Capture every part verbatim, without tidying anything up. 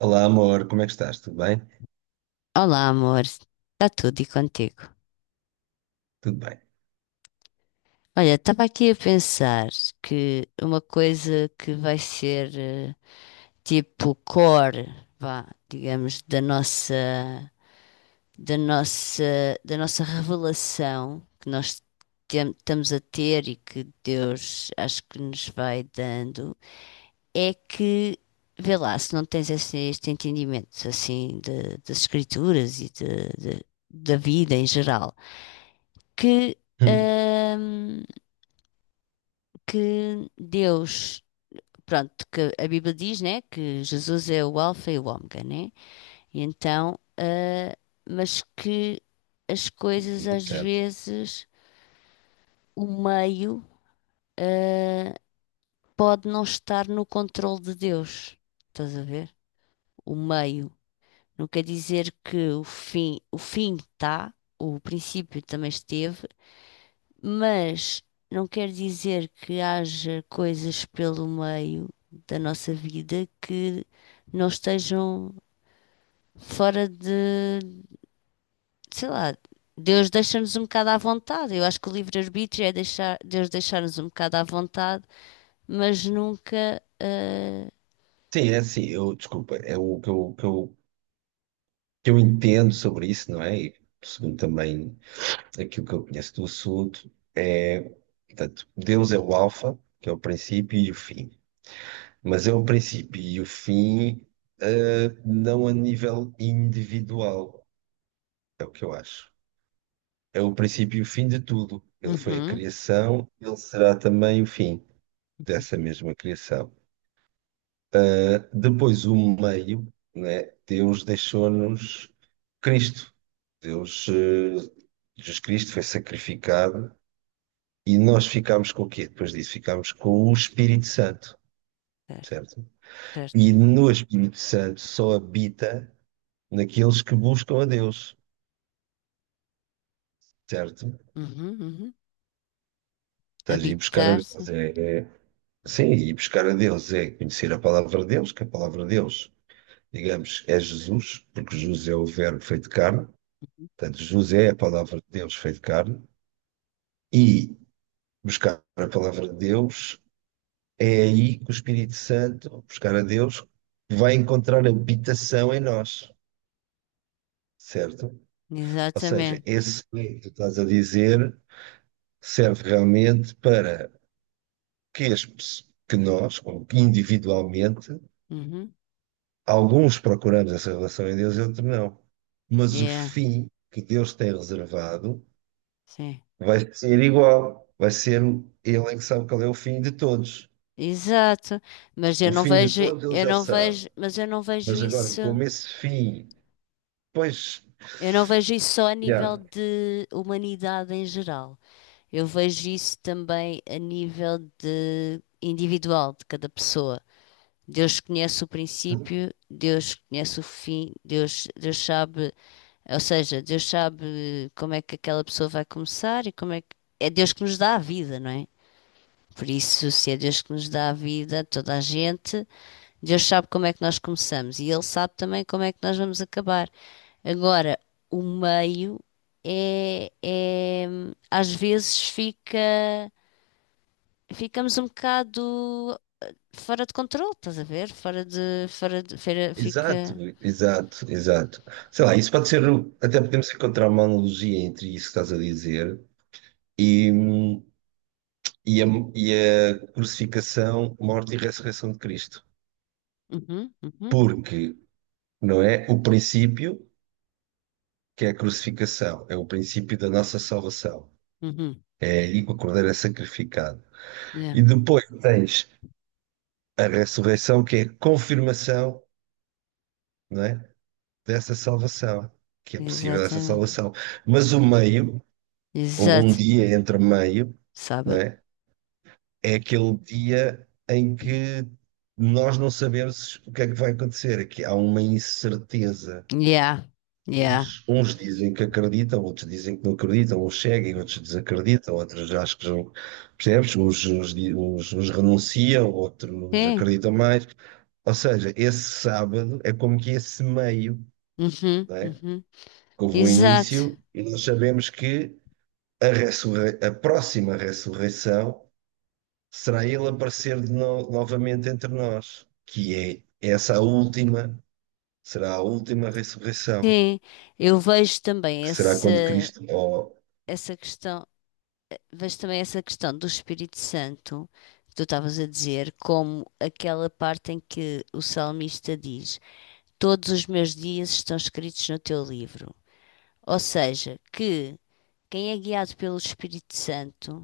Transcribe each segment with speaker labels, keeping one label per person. Speaker 1: Olá, amor, como é que estás? Tudo bem?
Speaker 2: Olá, amor. Está tudo e contigo?
Speaker 1: Tudo bem.
Speaker 2: Olha, estava aqui a pensar que uma coisa que vai ser eh, tipo core, vá, digamos, da nossa, da nossa, da nossa revelação que nós tem- estamos a ter e que Deus acho que nos vai dando, é que, vê lá, se não tens esse, este entendimento assim de- das escrituras e de, de- da vida em geral, que,
Speaker 1: Hum,
Speaker 2: ahm, que Deus, pronto, que a Bíblia diz, né, que Jesus é o Alfa e o Ômega, né? E então, ah, mas que as coisas às
Speaker 1: certo.
Speaker 2: vezes, o meio, ah, pode não estar no controle de Deus. Estás a ver? O meio. Não quer dizer que o fim, o fim está, o princípio também esteve, mas não quer dizer que haja coisas pelo meio da nossa vida que não estejam fora de, sei lá. Deus deixa-nos um bocado à vontade. Eu acho que o livre-arbítrio é deixar, Deus deixar-nos um bocado à vontade, mas nunca. ah,
Speaker 1: Sim, é assim, eu, desculpa, é o que eu, que eu, que eu entendo sobre isso, não é? E segundo também aquilo que eu conheço do assunto, é, portanto, Deus é o alfa, que é o princípio e o fim. Mas é o princípio e o fim, eh, não a nível individual, é o que eu acho. É o princípio e o fim de tudo. Ele foi a
Speaker 2: Uhum.
Speaker 1: criação, ele será também o fim dessa mesma criação. Depois, o meio, né? Deus deixou-nos Cristo. Deus, eh, Jesus Cristo foi sacrificado e nós ficámos com o quê? Depois disso, ficámos com o Espírito Santo,
Speaker 2: Certo,
Speaker 1: certo?
Speaker 2: certo.
Speaker 1: E no Espírito Santo só habita naqueles que buscam a Deus, certo?
Speaker 2: Uhum, uhum.
Speaker 1: Estás a ir buscar a
Speaker 2: Habitar-se.
Speaker 1: Deus. É, é- sim, ir buscar a Deus é conhecer a palavra de Deus, que a palavra de Deus, digamos, é Jesus, porque Jesus é o Verbo feito carne.
Speaker 2: Uhum.
Speaker 1: Portanto, José é a palavra de Deus feito carne e buscar a palavra de Deus é aí que o Espírito Santo, buscar a Deus, vai encontrar habitação em nós, certo? Ou seja,
Speaker 2: Exatamente.
Speaker 1: esse que tu estás a dizer serve realmente para que, as, que nós, ou que individualmente,
Speaker 2: Uhum.
Speaker 1: alguns procuramos essa relação em Deus e outros não. Mas o
Speaker 2: Yeah,
Speaker 1: fim que Deus tem reservado
Speaker 2: sim.
Speaker 1: vai ser igual, vai ser. Ele é que sabe qual é o fim de todos.
Speaker 2: Exato, mas eu
Speaker 1: O
Speaker 2: não
Speaker 1: fim de
Speaker 2: vejo,
Speaker 1: todos ele
Speaker 2: eu
Speaker 1: já
Speaker 2: não
Speaker 1: sabe.
Speaker 2: vejo, mas eu não vejo
Speaker 1: Mas agora,
Speaker 2: isso,
Speaker 1: como esse fim, pois,
Speaker 2: eu não vejo isso só a
Speaker 1: yeah,
Speaker 2: nível de humanidade em geral. Eu vejo isso também a nível de individual de cada pessoa. Deus conhece o princípio, Deus conhece o fim, Deus, Deus sabe, ou seja, Deus sabe como é que aquela pessoa vai começar e como é que é Deus que nos dá a vida, não é? Por isso, se é Deus que nos dá a vida, a toda a gente. Deus sabe como é que nós começamos e Ele sabe também como é que nós vamos acabar. Agora, o meio é, é- às vezes fica, ficamos um bocado fora de controle, estás a ver? Fora de, fora de, fora-
Speaker 1: exato,
Speaker 2: fica.
Speaker 1: exato, exato. Sei lá, isso pode ser, o- até podemos encontrar uma analogia entre isso que estás a dizer e, hum, e, a, e a crucificação, morte e ressurreição de Cristo.
Speaker 2: Uhum, uhum,
Speaker 1: Porque, não é? O princípio, que é a crucificação, é o princípio da nossa salvação.
Speaker 2: uhum.
Speaker 1: É aí que o Cordeiro é sacrificado.
Speaker 2: Yeah.
Speaker 1: E depois tens a ressurreição, que é a confirmação, não é? Dessa salvação, que é possível essa
Speaker 2: Exatamente.
Speaker 1: salvação. Mas o meio, houve um
Speaker 2: Exato.
Speaker 1: dia entre meio, não
Speaker 2: Sábado.
Speaker 1: é? É aquele dia em que nós não sabemos o que é que vai acontecer, é que há uma incerteza.
Speaker 2: Yeah, yeah.
Speaker 1: Uns, uns dizem que acreditam, outros dizem que não acreditam, uns seguem, outros desacreditam, outros acho que já, percebes? Uns, uns, di- uns, uns renunciam, outros
Speaker 2: Sim.
Speaker 1: acreditam mais. Ou seja, esse sábado é como que esse meio,
Speaker 2: Uhum, uhum.
Speaker 1: houve um
Speaker 2: Exato.
Speaker 1: início e nós sabemos que a, ressurrei- a próxima ressurreição será ele aparecer de no- novamente entre nós, que é essa a última, será a última ressurreição,
Speaker 2: Sim, eu vejo também
Speaker 1: que será
Speaker 2: essa,
Speaker 1: quando Cristo. Oh,
Speaker 2: essa questão mas também essa questão do Espírito Santo, que tu estavas a dizer, como aquela parte em que o salmista diz: Todos os meus dias estão escritos no teu livro. Ou seja, que quem é guiado pelo Espírito Santo,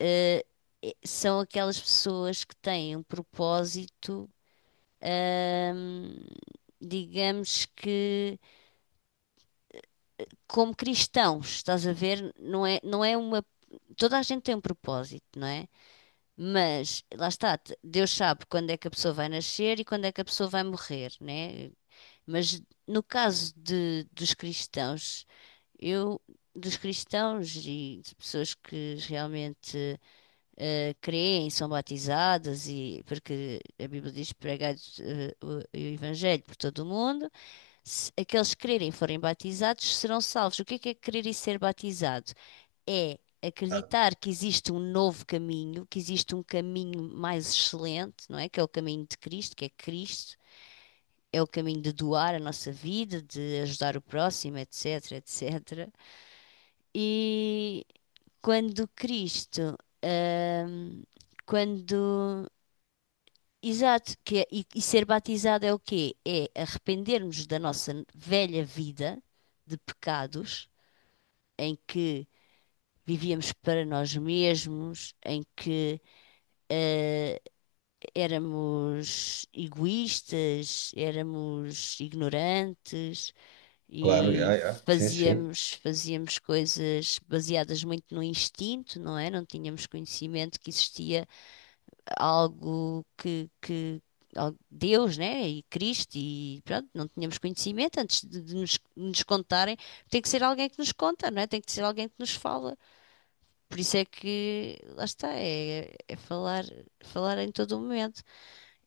Speaker 2: eh, eh, são aquelas pessoas que têm um propósito, ahm, digamos que como cristãos, estás a ver? Não é, não é uma. Toda a gente tem um propósito, não é? Mas, lá está, te- Deus sabe quando é que a pessoa vai nascer e quando é que a pessoa vai morrer, né? Mas no caso de, dos cristãos, eu, dos cristãos e de pessoas que realmente eh, creem, são batizadas, e porque a Bíblia diz pregar o, o Evangelho por todo o mundo, se aqueles que crerem e forem batizados serão salvos. O que é que é crer e ser batizado? É
Speaker 1: ah,
Speaker 2: acreditar que existe um novo caminho, que existe um caminho mais excelente, não é? Que é o caminho de Cristo, que é Cristo, é o caminho de doar a nossa vida, de ajudar o próximo, etc, etcétera. E quando Cristo, hum, quando. Exato, que é- e, e ser batizado é o quê? É arrependermos da nossa velha vida de pecados, em que vivíamos para nós mesmos, em que hum, éramos egoístas, éramos ignorantes
Speaker 1: claro,
Speaker 2: e
Speaker 1: já, já, sim, sim,
Speaker 2: fazíamos, fazíamos coisas baseadas muito no instinto, não é? Não tínhamos conhecimento que existia algo que, que al- Deus, né? E Cristo, e pronto, não tínhamos conhecimento antes de, de nos, nos contarem. Tem que ser alguém que nos conta, não é? Tem que ser alguém que nos fala. Por isso é que, lá está, é, é falar, falar em todo o momento.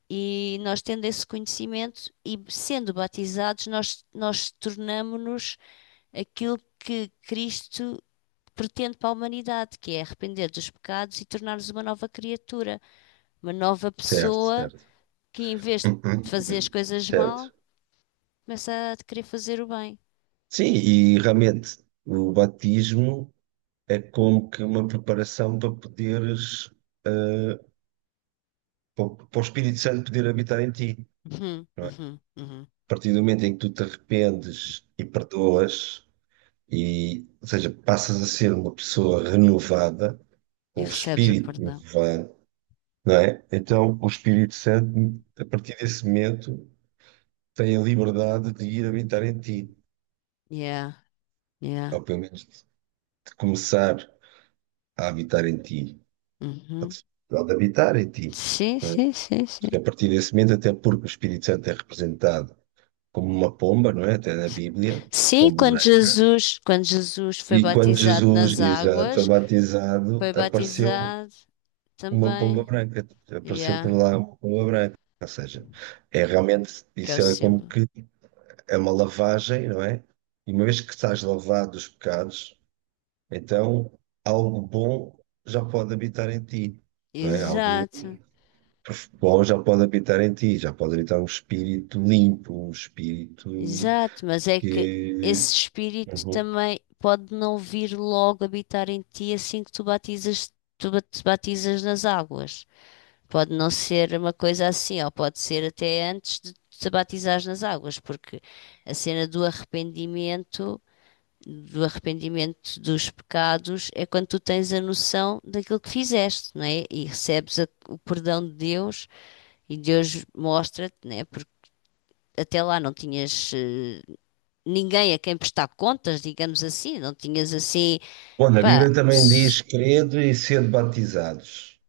Speaker 2: E nós tendo esse conhecimento e sendo batizados, nós, nós tornamo-nos aquilo que Cristo pretende para a humanidade, que é arrepender dos pecados e tornar-nos uma nova criatura, uma nova
Speaker 1: certo,
Speaker 2: pessoa
Speaker 1: certo.
Speaker 2: que, em vez de
Speaker 1: Uhum,
Speaker 2: fazer as
Speaker 1: uhum,
Speaker 2: coisas
Speaker 1: certo.
Speaker 2: mal, começa a querer fazer o bem.
Speaker 1: Sim, e realmente o batismo é como que uma preparação para poderes, eh, para o para o Espírito Santo poder habitar em ti.
Speaker 2: Uhum, uhum, uhum.
Speaker 1: A partir do momento em que tu te arrependes e perdoas, e, ou seja, passas a ser uma pessoa renovada,
Speaker 2: E
Speaker 1: com um
Speaker 2: recebes o
Speaker 1: espírito
Speaker 2: perdão.
Speaker 1: renovado, não é? Então, o Espírito Santo, a partir desse momento, tem a liberdade de ir habitar em ti,
Speaker 2: Yeah, yeah.
Speaker 1: ou pelo menos de começar a habitar em ti, ou
Speaker 2: Uhum.
Speaker 1: de ou de habitar em ti.
Speaker 2: Sim,
Speaker 1: Não é?
Speaker 2: sim, sim, sim.
Speaker 1: Porque a partir desse momento, até porque o Espírito Santo é representado como uma pomba, não é? Até na Bíblia,
Speaker 2: Sim,
Speaker 1: pomba
Speaker 2: quando
Speaker 1: branca.
Speaker 2: Jesus, quando Jesus foi
Speaker 1: E quando
Speaker 2: batizado
Speaker 1: Jesus,
Speaker 2: nas
Speaker 1: exato, foi
Speaker 2: águas,
Speaker 1: batizado,
Speaker 2: foi
Speaker 1: apareceu
Speaker 2: batizado
Speaker 1: uma pomba
Speaker 2: também.
Speaker 1: branca, apareceu por
Speaker 2: Yeah,
Speaker 1: lá uma pomba branca. Ou seja, é realmente,
Speaker 2: que é o
Speaker 1: isso é como
Speaker 2: símbolo.
Speaker 1: que é uma lavagem, não é? E uma vez que estás lavado dos pecados, então algo bom já pode habitar em ti, não é? Algo
Speaker 2: Exato,
Speaker 1: bom já pode habitar em ti, já pode habitar um espírito limpo, um espírito
Speaker 2: exato, mas é que
Speaker 1: que.
Speaker 2: esse espírito
Speaker 1: Uhum.
Speaker 2: também pode não vir logo habitar em ti assim que tu batizas, tu ba- te batizas nas águas. Pode não ser uma coisa assim, ou pode ser até antes de te batizares nas águas, porque a cena do arrependimento do arrependimento dos pecados é quando tu tens a noção daquilo que fizeste, não é? E recebes a- o perdão de Deus e Deus mostra-te, não é? Porque até lá não tinhas eh, ninguém a quem prestar contas, digamos assim, não tinhas assim,
Speaker 1: Bom, na
Speaker 2: pá,
Speaker 1: Bíblia também diz:
Speaker 2: s-
Speaker 1: crede e sede batizados.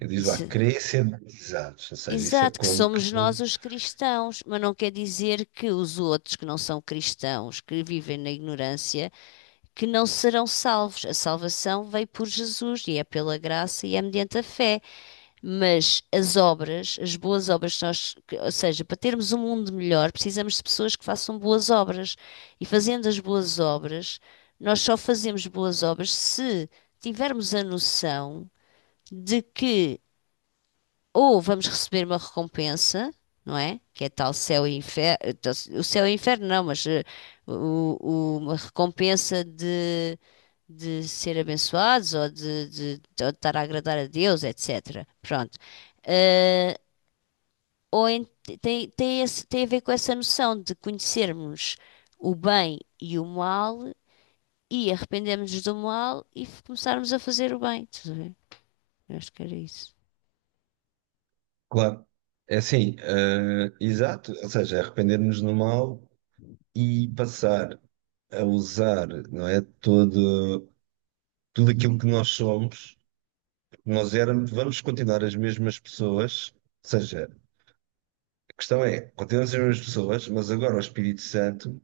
Speaker 1: E diz lá,
Speaker 2: isso-
Speaker 1: crescer crecendizados, ou seja, isso é
Speaker 2: exato, que
Speaker 1: como que.
Speaker 2: somos nós os cristãos, mas não quer dizer que os outros que não são cristãos, que vivem na ignorância, que não serão salvos. A salvação veio por Jesus e é pela graça e é mediante a fé. Mas as obras, as boas obras, que nós, que- ou seja, para termos um mundo melhor, precisamos de pessoas que façam boas obras. E fazendo as boas obras, nós só fazemos boas obras se tivermos a noção de que ou vamos receber uma recompensa, não é? Que é tal céu e inferno, o céu e inferno não, mas eh, o- o- uma recompensa de, de ser abençoados ou de, de, de estar a agradar a Deus, etcétera. Pronto. Ah, ou en- tem, tem, esse- tem a ver com essa noção de conhecermos o bem e o mal e arrependermos do mal e f- começarmos a fazer o bem. Estás a ver? Eu acho que era isso.
Speaker 1: Claro, é assim, eh, exato, ou seja, arrepender-nos no mal e passar a usar, não é, todo, tudo aquilo que nós somos, que nós éramos, vamos continuar as mesmas pessoas, ou seja, a questão é, continuamos as mesmas pessoas, mas agora o Espírito Santo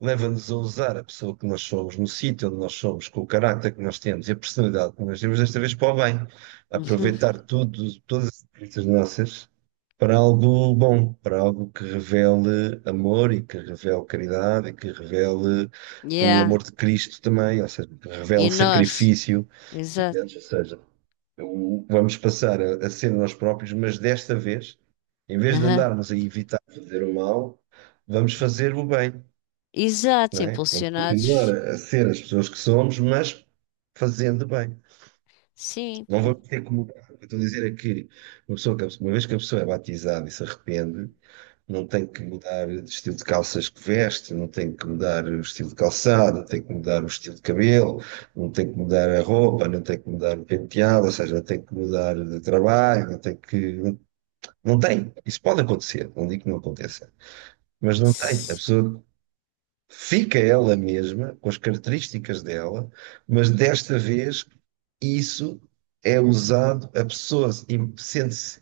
Speaker 1: leva-nos a usar a pessoa que nós somos, no sítio onde nós somos, com o caráter que nós temos e a personalidade que nós temos, desta vez para o bem.
Speaker 2: Uhum.
Speaker 1: Aproveitar tudo, todas as experiências nossas para algo bom, para algo que revele amor e que revele caridade e que revele o
Speaker 2: Yeah.
Speaker 1: amor de Cristo também, ou seja, que
Speaker 2: E
Speaker 1: revele
Speaker 2: nós,
Speaker 1: sacrifício.
Speaker 2: exato.
Speaker 1: Entendes? Ou seja, o- vamos passar a, a ser nós próprios, mas desta vez, em vez de
Speaker 2: Aham.
Speaker 1: andarmos a evitar fazer o mal, vamos fazer o bem,
Speaker 2: Exato,
Speaker 1: não é? Vamos continuar
Speaker 2: impulsionados.
Speaker 1: a ser as pessoas que somos, mas fazendo bem.
Speaker 2: Sim.
Speaker 1: Não vamos ter que mudar. O que eu estou a dizer é que uma pessoa que- uma vez que a pessoa é batizada e se arrepende, não tem que mudar o estilo de calças que veste, não tem que mudar o estilo de calçado, não tem que mudar o estilo de cabelo, não tem que mudar a roupa, não tem que mudar o penteado, ou seja, não tem que mudar de trabalho, não tem que. Não, não tem. Isso pode acontecer, não digo que não aconteça. Mas não tem. A
Speaker 2: Sim.
Speaker 1: pessoa fica ela mesma, com as características dela, mas desta vez isso é usado, a pessoa im- sente-se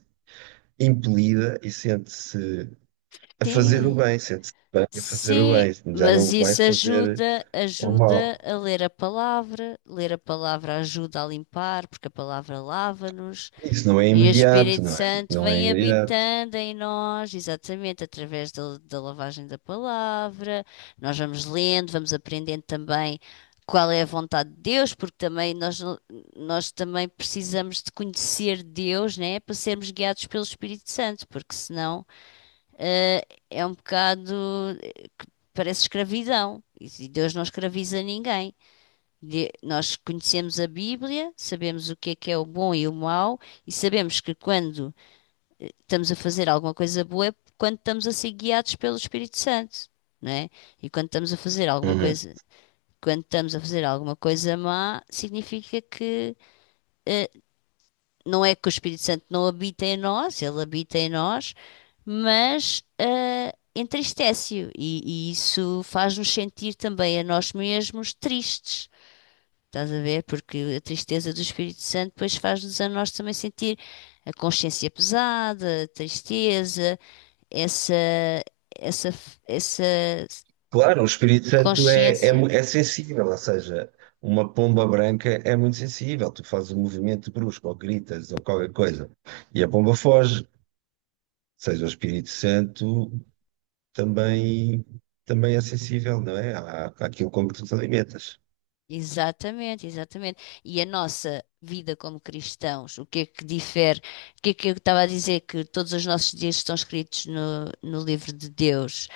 Speaker 1: impelida e sente-se a fazer o bem, sente-se bem a fazer o
Speaker 2: Sim.
Speaker 1: bem, já
Speaker 2: Mas
Speaker 1: não vai
Speaker 2: isso
Speaker 1: fazer
Speaker 2: ajuda,
Speaker 1: o
Speaker 2: ajuda
Speaker 1: mal.
Speaker 2: a ler a palavra, ler a palavra ajuda a limpar, porque a palavra lava-nos.
Speaker 1: Isso não é
Speaker 2: E o
Speaker 1: imediato,
Speaker 2: Espírito
Speaker 1: não é?
Speaker 2: Santo
Speaker 1: Não é
Speaker 2: vem
Speaker 1: imediato.
Speaker 2: habitando em nós, exatamente, através da, da lavagem da palavra. Nós vamos lendo, vamos aprendendo também qual é a vontade de Deus, porque também nós, nós também precisamos de conhecer Deus, né, para sermos guiados pelo Espírito Santo, porque senão, eh, é um bocado, parece escravidão, e Deus não escraviza ninguém. De- Nós conhecemos a Bíblia, sabemos o que é que é o bom e o mau, e sabemos que quando estamos a fazer alguma coisa boa é quando estamos a ser guiados pelo Espírito Santo, não é? E quando estamos a fazer alguma
Speaker 1: Uhum.
Speaker 2: coisa, quando estamos a fazer alguma coisa má, significa que eh, não é que o Espírito Santo não habita em nós, ele habita em nós, mas eh, entristece-o e, e isso faz-nos sentir também a nós mesmos tristes. Estás a ver? Porque a tristeza do Espírito Santo depois faz-nos a nós também sentir a consciência pesada, a tristeza, essa, essa, essa
Speaker 1: Claro, o Espírito Santo é, é,
Speaker 2: consciência.
Speaker 1: mu- é sensível, ou seja, uma pomba branca é muito sensível. Tu fazes um movimento brusco, ou gritas, ou qualquer coisa, e a pomba foge. Seja, o Espírito Santo também, também é sensível, não é? À, àquilo como tu te alimentas.
Speaker 2: Exatamente, exatamente. E a nossa vida como cristãos, o que é que difere? O que é que eu estava a dizer? Que todos os nossos dias estão escritos no, no livro de Deus.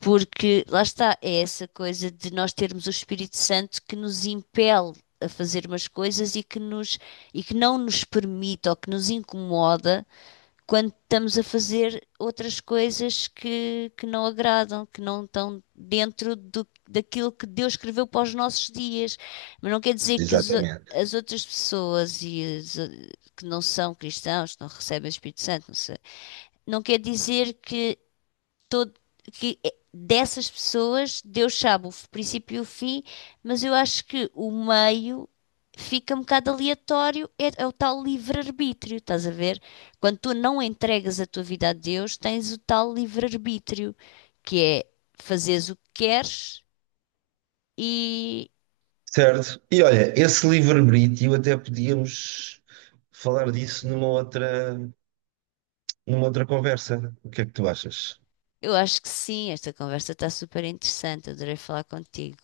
Speaker 2: Porque lá está, é essa coisa de nós termos o Espírito Santo que nos impele a fazer umas coisas e que nos, e que não nos permite ou que nos incomoda quando estamos a fazer outras coisas que, que não agradam, que não estão dentro do, daquilo que Deus escreveu para os nossos dias. Mas não quer dizer que as, o-
Speaker 1: Exatamente.
Speaker 2: as outras pessoas e as, o- que não são cristãos, que não recebem o Espírito Santo, não sei, não quer dizer que todo, que é- dessas pessoas Deus sabe o f- princípio e o fim, mas eu acho que o meio fica um bocado aleatório, é, é o tal livre-arbítrio, estás a ver? Quando tu não entregas a tua vida a Deus, tens o tal livre-arbítrio, que é fazeres o que queres. E
Speaker 1: Certo. E olha, esse livre-arbítrio até podíamos falar disso numa outra, numa outra conversa. O que é que tu achas?
Speaker 2: eu acho que sim, esta conversa está super interessante, adorei falar contigo,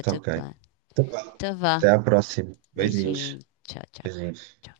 Speaker 1: Tá ok. Então, vá.
Speaker 2: Então vá,
Speaker 1: Até à próxima. Beijinhos.
Speaker 2: beijinho, tchau, tchau.
Speaker 1: Beijinhos.
Speaker 2: Tchau.